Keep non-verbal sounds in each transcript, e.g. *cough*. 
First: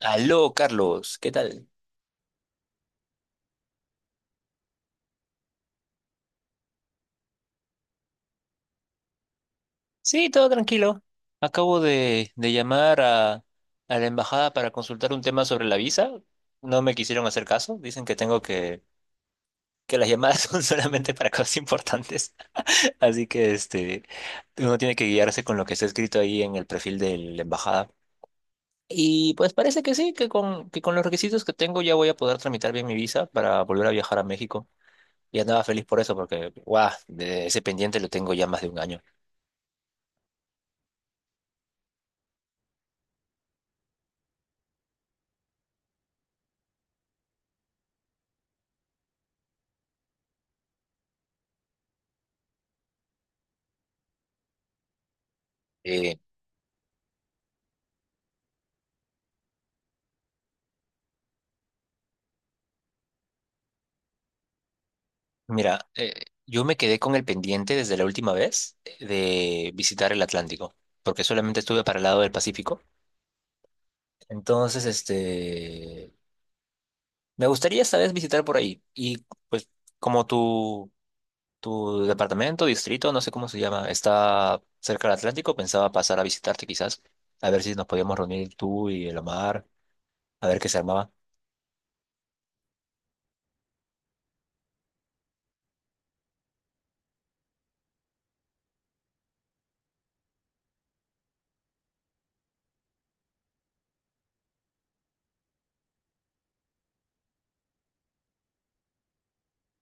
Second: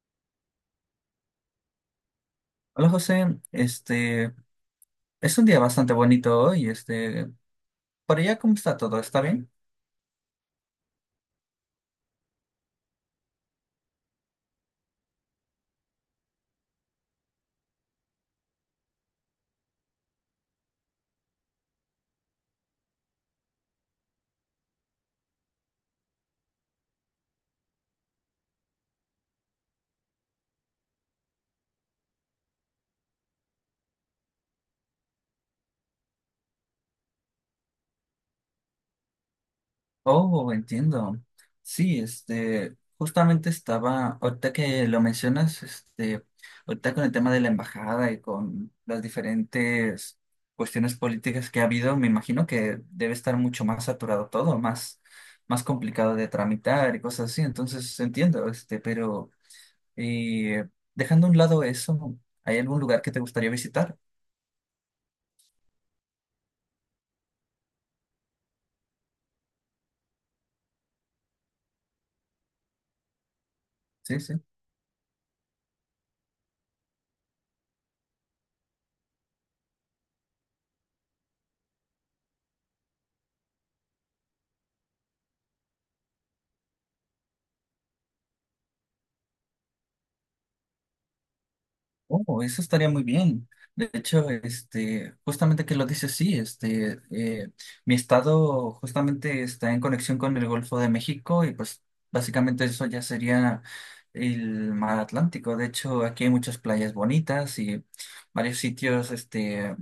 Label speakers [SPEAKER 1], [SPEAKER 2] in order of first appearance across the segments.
[SPEAKER 1] Aló, Carlos, ¿qué tal?
[SPEAKER 2] Hola José, es un día bastante bonito hoy, por allá, ¿cómo está todo? ¿Está bien?
[SPEAKER 1] Sí, todo tranquilo. Acabo de llamar a la embajada para consultar un tema sobre la visa. No me quisieron hacer caso. Dicen que tengo que las llamadas *laughs* son solamente para cosas importantes. *laughs* Así que este, uno tiene que guiarse con lo que está escrito ahí en el perfil de la embajada. Y pues parece que sí, que que con los requisitos que tengo ya voy a poder tramitar bien mi visa para volver a viajar a México. Y andaba feliz por eso, porque, guau, de ese pendiente lo tengo ya más de un año.
[SPEAKER 2] Oh, entiendo. Sí, justamente ahorita que lo mencionas, ahorita con el tema de la embajada y con las diferentes cuestiones políticas que ha habido, me imagino que debe estar mucho más saturado todo, más complicado
[SPEAKER 1] Eh,
[SPEAKER 2] de tramitar y cosas así. Entonces entiendo, pero eh, dejando a un lado eso, ¿hay algún lugar que te gustaría visitar?
[SPEAKER 1] Mira, yo me quedé con el pendiente desde la última vez de visitar el Atlántico, porque solamente estuve para el lado del Pacífico.
[SPEAKER 2] Sí, sí.
[SPEAKER 1] Entonces, este, me gustaría esta vez visitar por ahí. Y pues como tu departamento, distrito, no sé cómo se llama, está cerca del Atlántico, pensaba pasar a visitarte quizás, a ver si nos podíamos reunir tú y el Omar, a ver qué se armaba.
[SPEAKER 2] Oh, eso estaría muy bien. De hecho, justamente que lo dices, sí, mi estado justamente está en conexión con el Golfo de México y pues básicamente eso ya sería el mar Atlántico. De hecho, aquí hay muchas playas bonitas y varios sitios,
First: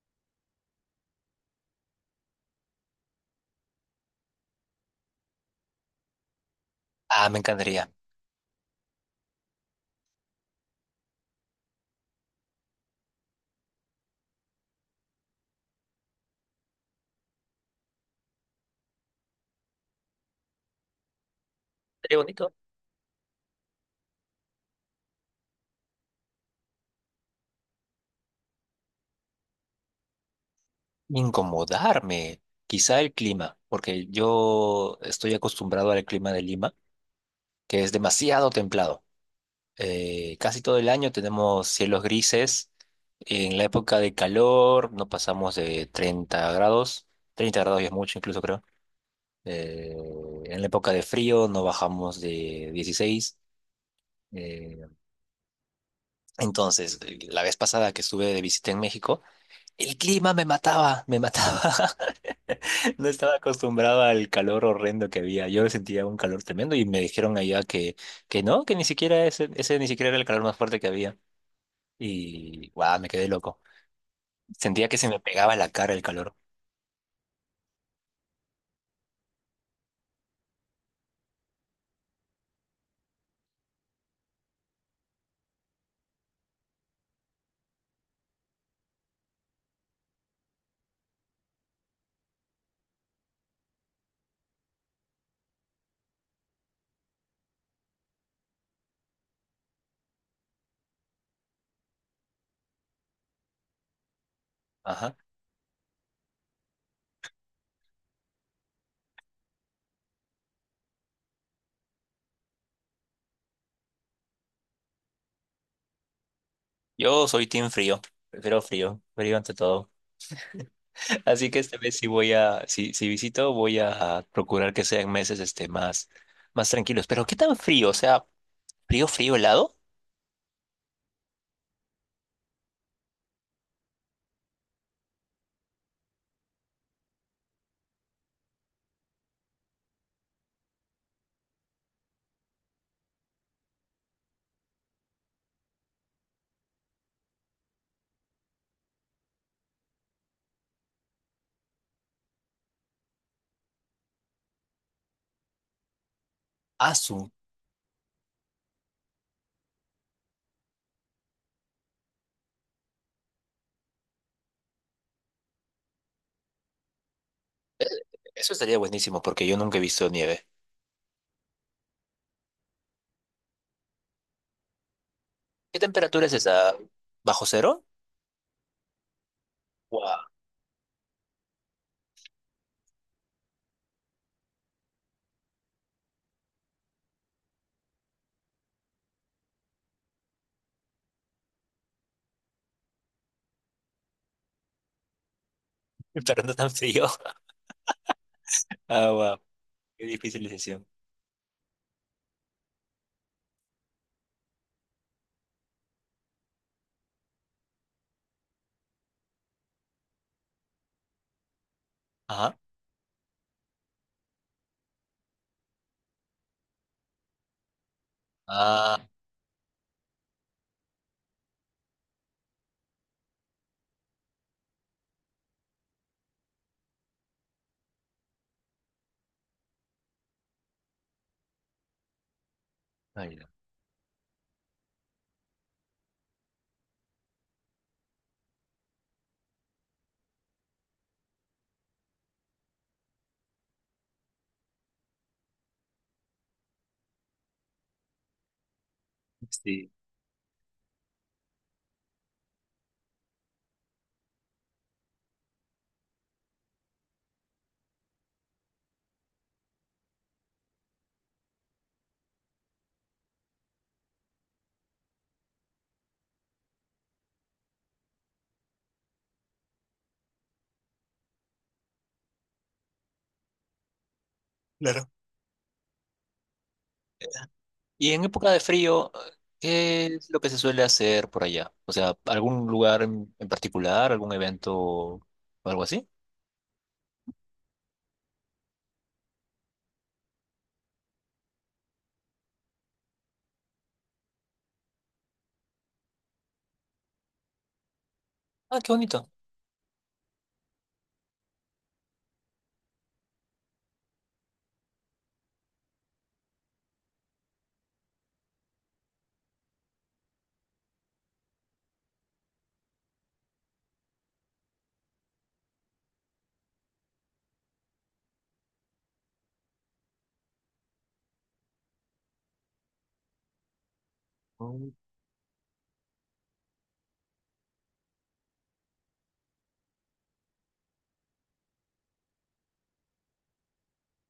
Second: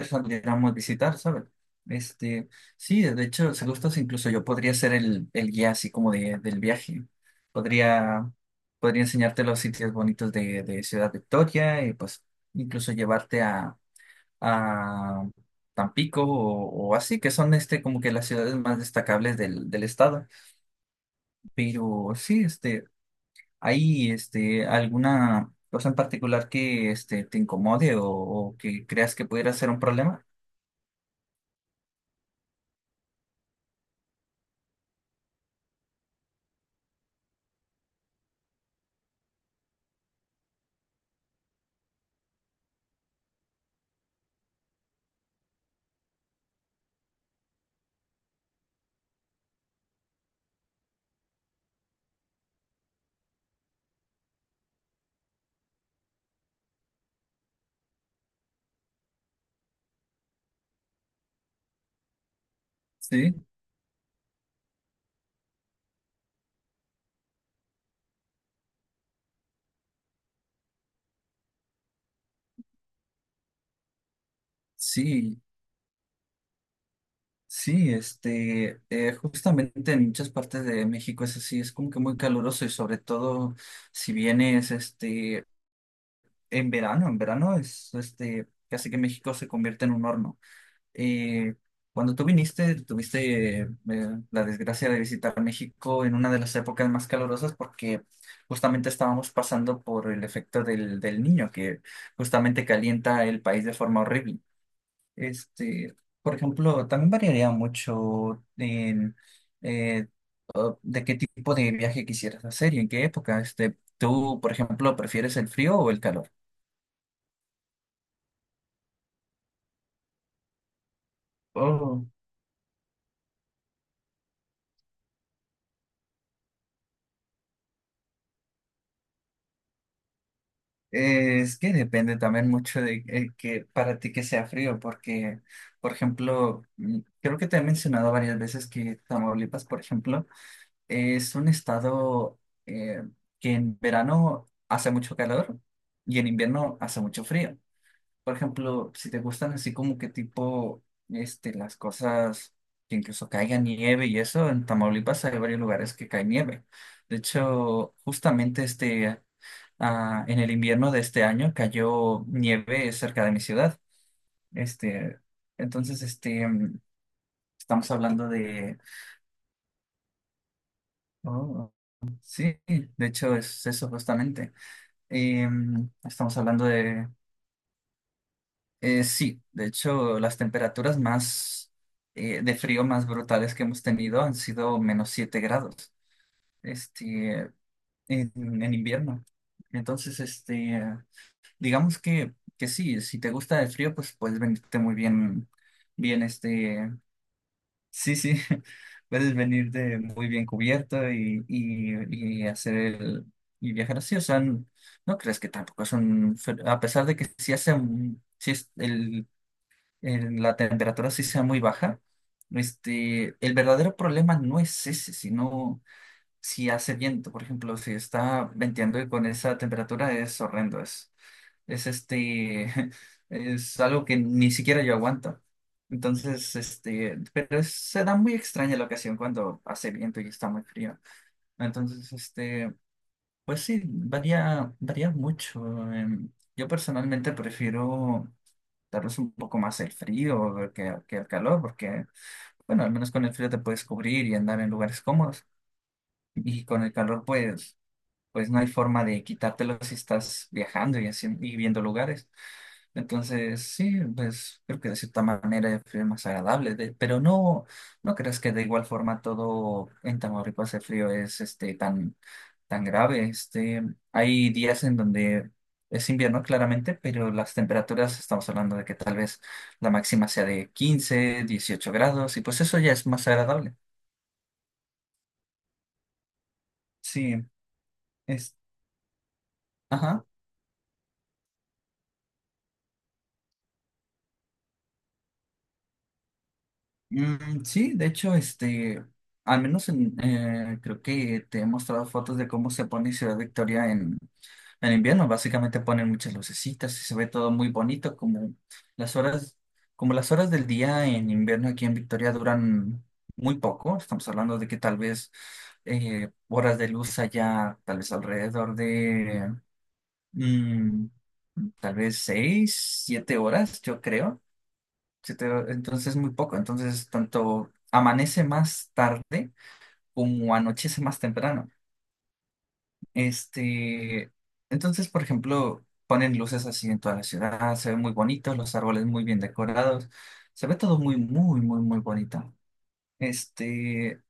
[SPEAKER 2] saliéramos a visitar, ¿sabes? Este, sí, de hecho, si gustas, incluso yo podría ser el guía, así como del viaje.
[SPEAKER 1] Ah, me encantaría.
[SPEAKER 2] Podría, podría enseñarte los sitios bonitos de Ciudad Victoria y pues incluso llevarte a Tampico o así, que son como que las ciudades más destacables del estado. Pero
[SPEAKER 1] Sería
[SPEAKER 2] sí,
[SPEAKER 1] bonito.
[SPEAKER 2] ¿hay alguna cosa en particular que te incomode o que creas que pudiera ser un problema?
[SPEAKER 1] Incomodarme, quizá el clima, porque yo estoy acostumbrado al clima de Lima, que es demasiado templado. Casi todo el año tenemos cielos grises. En la época de calor no pasamos de 30 grados. Treinta grados ya es mucho, incluso creo. Eh, en la época de frío no bajamos de 16. Eh, entonces, la vez pasada que estuve de visita en México, el clima me mataba, me mataba. *laughs* *laughs* No estaba
[SPEAKER 2] Sí,
[SPEAKER 1] acostumbrado al calor horrendo que había. Yo sentía un calor tremendo y me dijeron allá que no, que ni siquiera ese, ese ni siquiera era el calor más fuerte que había. Y guau, me quedé loco. Sentía que se me
[SPEAKER 2] sí.
[SPEAKER 1] pegaba la cara el calor.
[SPEAKER 2] Sí, justamente en muchas partes de México es así, es como que muy caluroso, y sobre todo si vienes, en verano es, casi que México se convierte en un horno. Eh, Cuando tú viniste, tuviste la desgracia de visitar México en una de las épocas más calurosas, porque justamente estábamos pasando por el efecto del niño, que justamente calienta el país de forma horrible.
[SPEAKER 1] Ajá.
[SPEAKER 2] Este, por ejemplo, también variaría mucho en eh, de qué tipo de viaje quisieras hacer y en qué época. Tú, por ejemplo, ¿prefieres el frío o el calor?
[SPEAKER 1] Yo soy team frío. Prefiero frío, frío ante todo. *laughs* Así que esta vez sí
[SPEAKER 2] Oh,
[SPEAKER 1] voy a, si, si visito, voy a procurar que sean meses este más, más tranquilos. Pero ¿qué tan frío? O sea, frío, frío, helado.
[SPEAKER 2] es que depende también mucho de que para ti que sea frío, porque, por ejemplo, creo que te he mencionado varias veces que Tamaulipas, por ejemplo, es un estado eh, que en verano hace mucho calor y en invierno hace mucho frío. Por ejemplo, si te gustan así como que tipo, las cosas que incluso caiga nieve y eso, en Tamaulipas hay varios lugares que cae nieve.
[SPEAKER 1] Ah,
[SPEAKER 2] De
[SPEAKER 1] su.
[SPEAKER 2] hecho, justamente en el invierno de este año cayó nieve cerca de mi ciudad. Este, entonces, estamos hablando
[SPEAKER 1] Eso estaría
[SPEAKER 2] de,
[SPEAKER 1] buenísimo porque yo nunca he visto nieve.
[SPEAKER 2] oh, sí, de hecho es eso justamente.
[SPEAKER 1] ¿Qué temperatura es
[SPEAKER 2] Estamos hablando
[SPEAKER 1] esa?
[SPEAKER 2] de.
[SPEAKER 1] ¿Bajo cero?
[SPEAKER 2] Sí, de hecho,
[SPEAKER 1] Wow,
[SPEAKER 2] las temperaturas más de frío más brutales que hemos tenido han sido menos 7 grados, este, en invierno. Entonces, digamos que sí, si te gusta el frío, pues puedes venirte muy bien, bien,
[SPEAKER 1] pero no tan
[SPEAKER 2] este,
[SPEAKER 1] frío. *laughs*
[SPEAKER 2] sí, sí, *laughs*
[SPEAKER 1] Ah,
[SPEAKER 2] puedes
[SPEAKER 1] wow,
[SPEAKER 2] venirte
[SPEAKER 1] qué
[SPEAKER 2] muy
[SPEAKER 1] difícil
[SPEAKER 2] bien
[SPEAKER 1] decisión.
[SPEAKER 2] cubierto, y y viajar así. O sea, no crees que tampoco es un, a pesar de que sí hace un, sí es el, en la temperatura sí sea muy baja.
[SPEAKER 1] Ajá.
[SPEAKER 2] El verdadero problema no es ese, sino si hace viento. Por ejemplo, si está
[SPEAKER 1] Ah,
[SPEAKER 2] venteando y con esa temperatura es horrendo, es este, *laughs* es algo que ni siquiera yo aguanto. Entonces, pero se da muy extraña la ocasión cuando hace viento y está muy frío. Entonces,
[SPEAKER 1] ahí va.
[SPEAKER 2] pues sí, varía mucho. em, Yo personalmente prefiero tal vez un poco más el frío que el calor, porque, bueno, al menos con el frío te puedes cubrir y andar en lugares cómodos. Y con el calor, pues no hay forma de quitártelo
[SPEAKER 1] Sí,
[SPEAKER 2] si estás viajando y, haciendo, y viendo lugares. Entonces, sí, pues creo que de cierta manera fue más agradable, pero no, no creas que de igual forma todo en Tamaulipas el frío es tan, tan grave. Hay días en donde es invierno claramente, pero las temperaturas, estamos hablando de que tal vez la máxima sea de 15-18 grados, y pues eso ya es más agradable.
[SPEAKER 1] claro.
[SPEAKER 2] Sí,
[SPEAKER 1] Y en época
[SPEAKER 2] es,
[SPEAKER 1] de frío, ¿qué
[SPEAKER 2] ajá.
[SPEAKER 1] es lo que se suele hacer por allá? O sea, ¿algún lugar en particular, algún evento o algo así?
[SPEAKER 2] Mm, sí, de hecho, al menos creo que te he mostrado fotos de cómo se pone Ciudad Victoria en invierno. Básicamente ponen muchas lucecitas y se ve todo muy bonito, como
[SPEAKER 1] Ah, qué
[SPEAKER 2] las
[SPEAKER 1] bonito.
[SPEAKER 2] horas, del día en invierno aquí en Victoria duran muy poco. Estamos hablando de que tal vez horas de luz allá, tal vez alrededor de mm, tal vez 6, 7 horas, yo creo. se te- entonces es muy poco, entonces tanto amanece más tarde como anochece más temprano. Este,
[SPEAKER 1] Mm.
[SPEAKER 2] entonces, por ejemplo, ponen luces así en toda la ciudad, se ve muy bonito, los árboles muy bien decorados, se ve todo muy, muy, muy, muy bonito. Este,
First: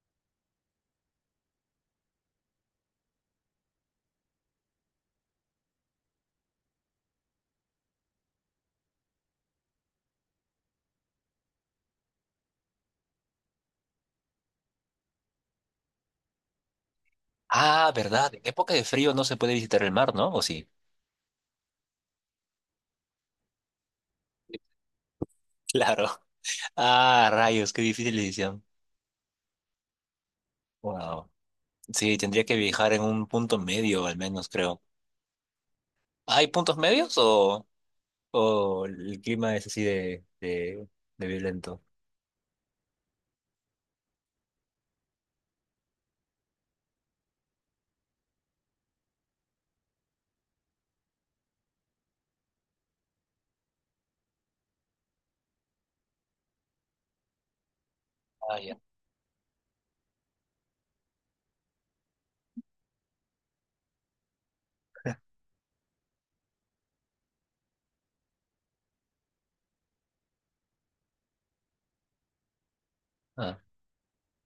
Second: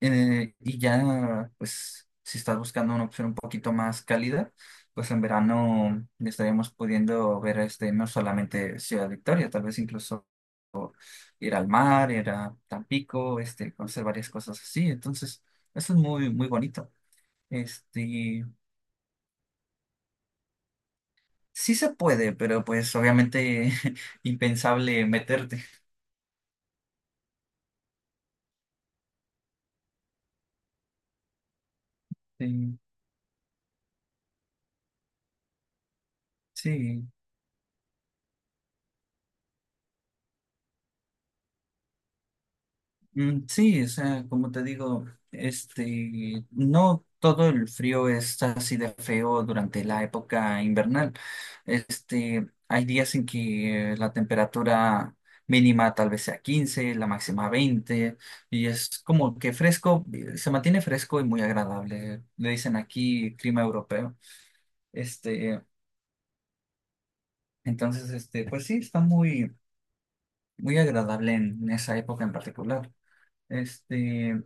[SPEAKER 2] y ya, pues, si estás buscando una opción un poquito más cálida, pues en verano estaríamos pudiendo ver no solamente Ciudad Victoria, tal vez incluso ir al mar, ir a Tampico, conocer varias cosas así. Entonces, eso es muy, muy bonito.
[SPEAKER 1] Ah, verdad. ¿En
[SPEAKER 2] Este,
[SPEAKER 1] época de frío no se puede visitar el mar, no? ¿O sí?
[SPEAKER 2] sí se puede, pero pues obviamente *laughs*
[SPEAKER 1] *laughs*
[SPEAKER 2] impensable meterte.
[SPEAKER 1] Claro. Ah, rayos, qué difícil decisión. Wow. Sí, tendría que
[SPEAKER 2] Sí,
[SPEAKER 1] viajar en un punto medio, al menos, creo. ¿Hay puntos
[SPEAKER 2] sí.
[SPEAKER 1] medios o el clima es así de violento?
[SPEAKER 2] Mm, sí, o sea, como te digo, no todo el frío es así de feo durante la época invernal. Hay días en que la temperatura mínima tal vez sea 15, la máxima 20,
[SPEAKER 1] Ah,
[SPEAKER 2] y
[SPEAKER 1] ya.
[SPEAKER 2] es como que fresco, se mantiene fresco y muy agradable. Le dicen aquí clima europeo. Este, entonces, pues sí, está muy, muy agradable en esa época en particular.
[SPEAKER 1] Ah.
[SPEAKER 2] Este,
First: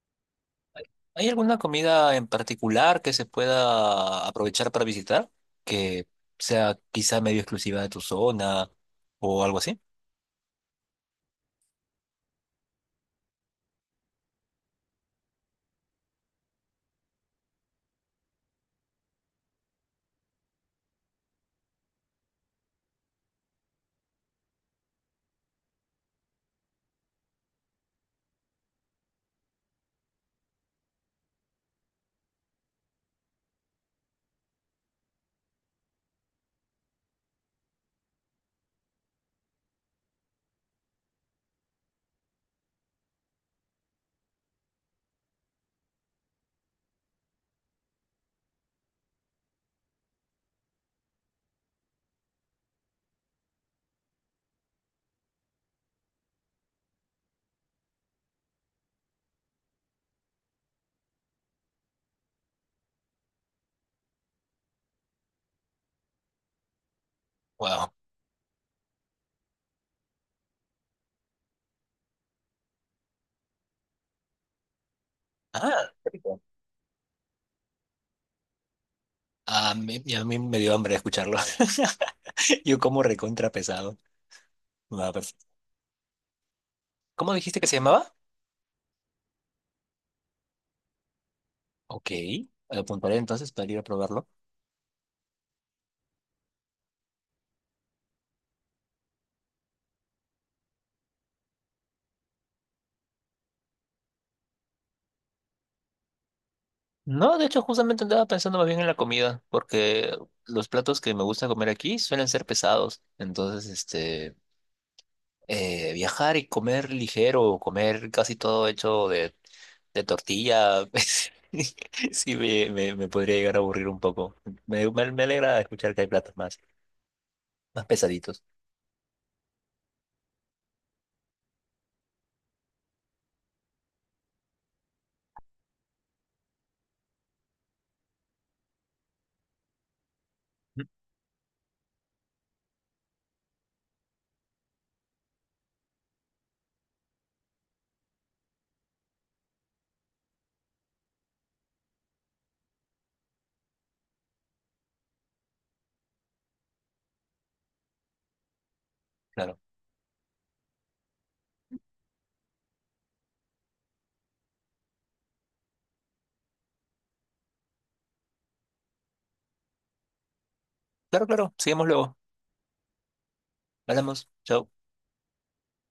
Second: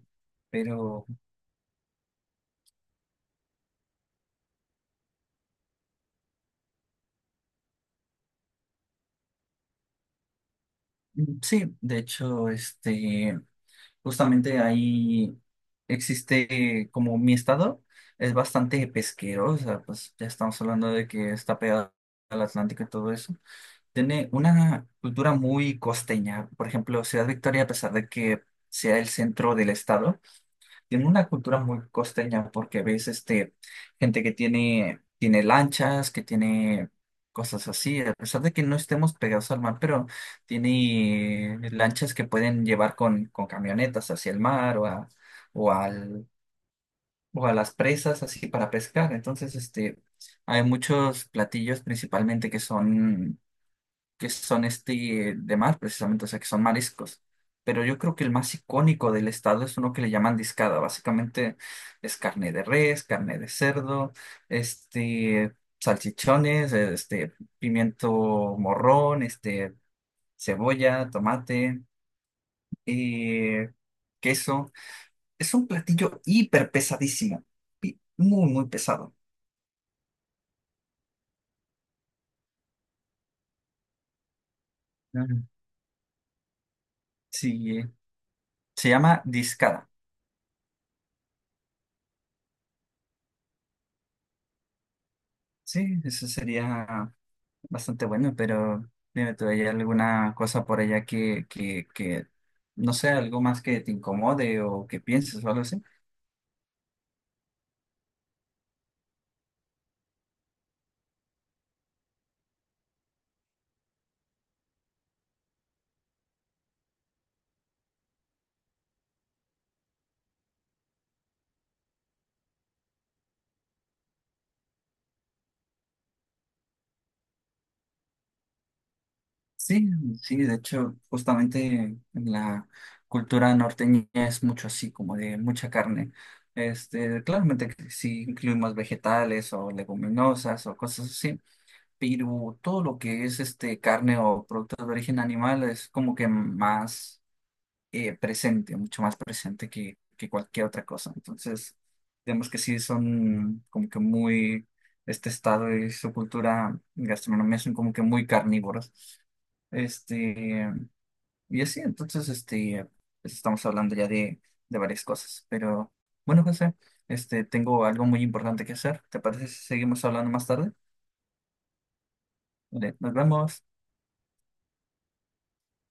[SPEAKER 1] ¿Hay
[SPEAKER 2] pero
[SPEAKER 1] hay alguna comida en particular que se pueda aprovechar para visitar? Que sea quizá medio exclusiva de tu zona o algo así.
[SPEAKER 2] mm, sí, de hecho, justamente ahí existe, como mi estado es bastante pesquero. O sea, pues ya estamos hablando de que está pegado al Atlántico y todo eso. Tiene una cultura muy costeña. Por ejemplo, Ciudad Victoria, a pesar de que sea el centro del estado, tiene una cultura muy costeña porque ves gente que tiene lanchas, que tiene cosas así, a pesar de que no estemos pegados al mar, pero tiene lanchas que pueden llevar con camionetas hacia el mar o a, o al, o a las presas así para pescar. Entonces, hay muchos platillos principalmente que son de mar, precisamente, o sea, que son mariscos. Pero yo creo que el más icónico del estado es uno que le llaman discada. Básicamente es carne de res, carne de cerdo, este, salchichones,
[SPEAKER 1] Wow.
[SPEAKER 2] pimiento morrón, cebolla, tomate y queso. Es un
[SPEAKER 1] Ah, qué
[SPEAKER 2] platillo
[SPEAKER 1] rico.
[SPEAKER 2] hiper pesadísimo, muy, muy pesado.
[SPEAKER 1] Y a mí me dio hambre escucharlo. *laughs* Yo como recontra pesado. Va,
[SPEAKER 2] Claro.
[SPEAKER 1] perfecto. ¿Cómo dijiste que se
[SPEAKER 2] Sí,
[SPEAKER 1] llamaba?
[SPEAKER 2] se llama discada.
[SPEAKER 1] Ok, apuntaré entonces para ir a probarlo.
[SPEAKER 2] Sí, eso sería bastante bueno, pero dime tú, ¿hay alguna cosa por allá que, no sé, algo más que te incomode o que pienses o algo así?
[SPEAKER 1] No, de hecho, justamente andaba pensando más bien en la comida, porque los platos que me gusta comer aquí suelen ser pesados. Entonces, este, viajar y comer ligero, comer casi todo hecho de tortilla, *laughs* pues, sí me podría llegar a aburrir un poco. Me alegra escuchar que hay platos más, más pesaditos.
[SPEAKER 2] Sí, sí, de hecho, justamente en la cultura norteña es mucho así, como de mucha carne. Claramente que sí incluimos vegetales o leguminosas o cosas así, pero todo lo que es carne o productos de origen animal es como que más presente, mucho más presente que cualquier otra cosa. Entonces, digamos que sí son como que este estado y su cultura gastronómica son como que muy carnívoros.
[SPEAKER 1] Claro,
[SPEAKER 2] Este, y así, entonces, pues estamos hablando ya de varias cosas. Pero bueno, José, tengo algo muy importante que hacer. ¿Te parece si seguimos hablando más tarde?
[SPEAKER 1] claro, claro, sigamos luego.
[SPEAKER 2] Vale, nos vemos.
[SPEAKER 1] Hablamos, chao.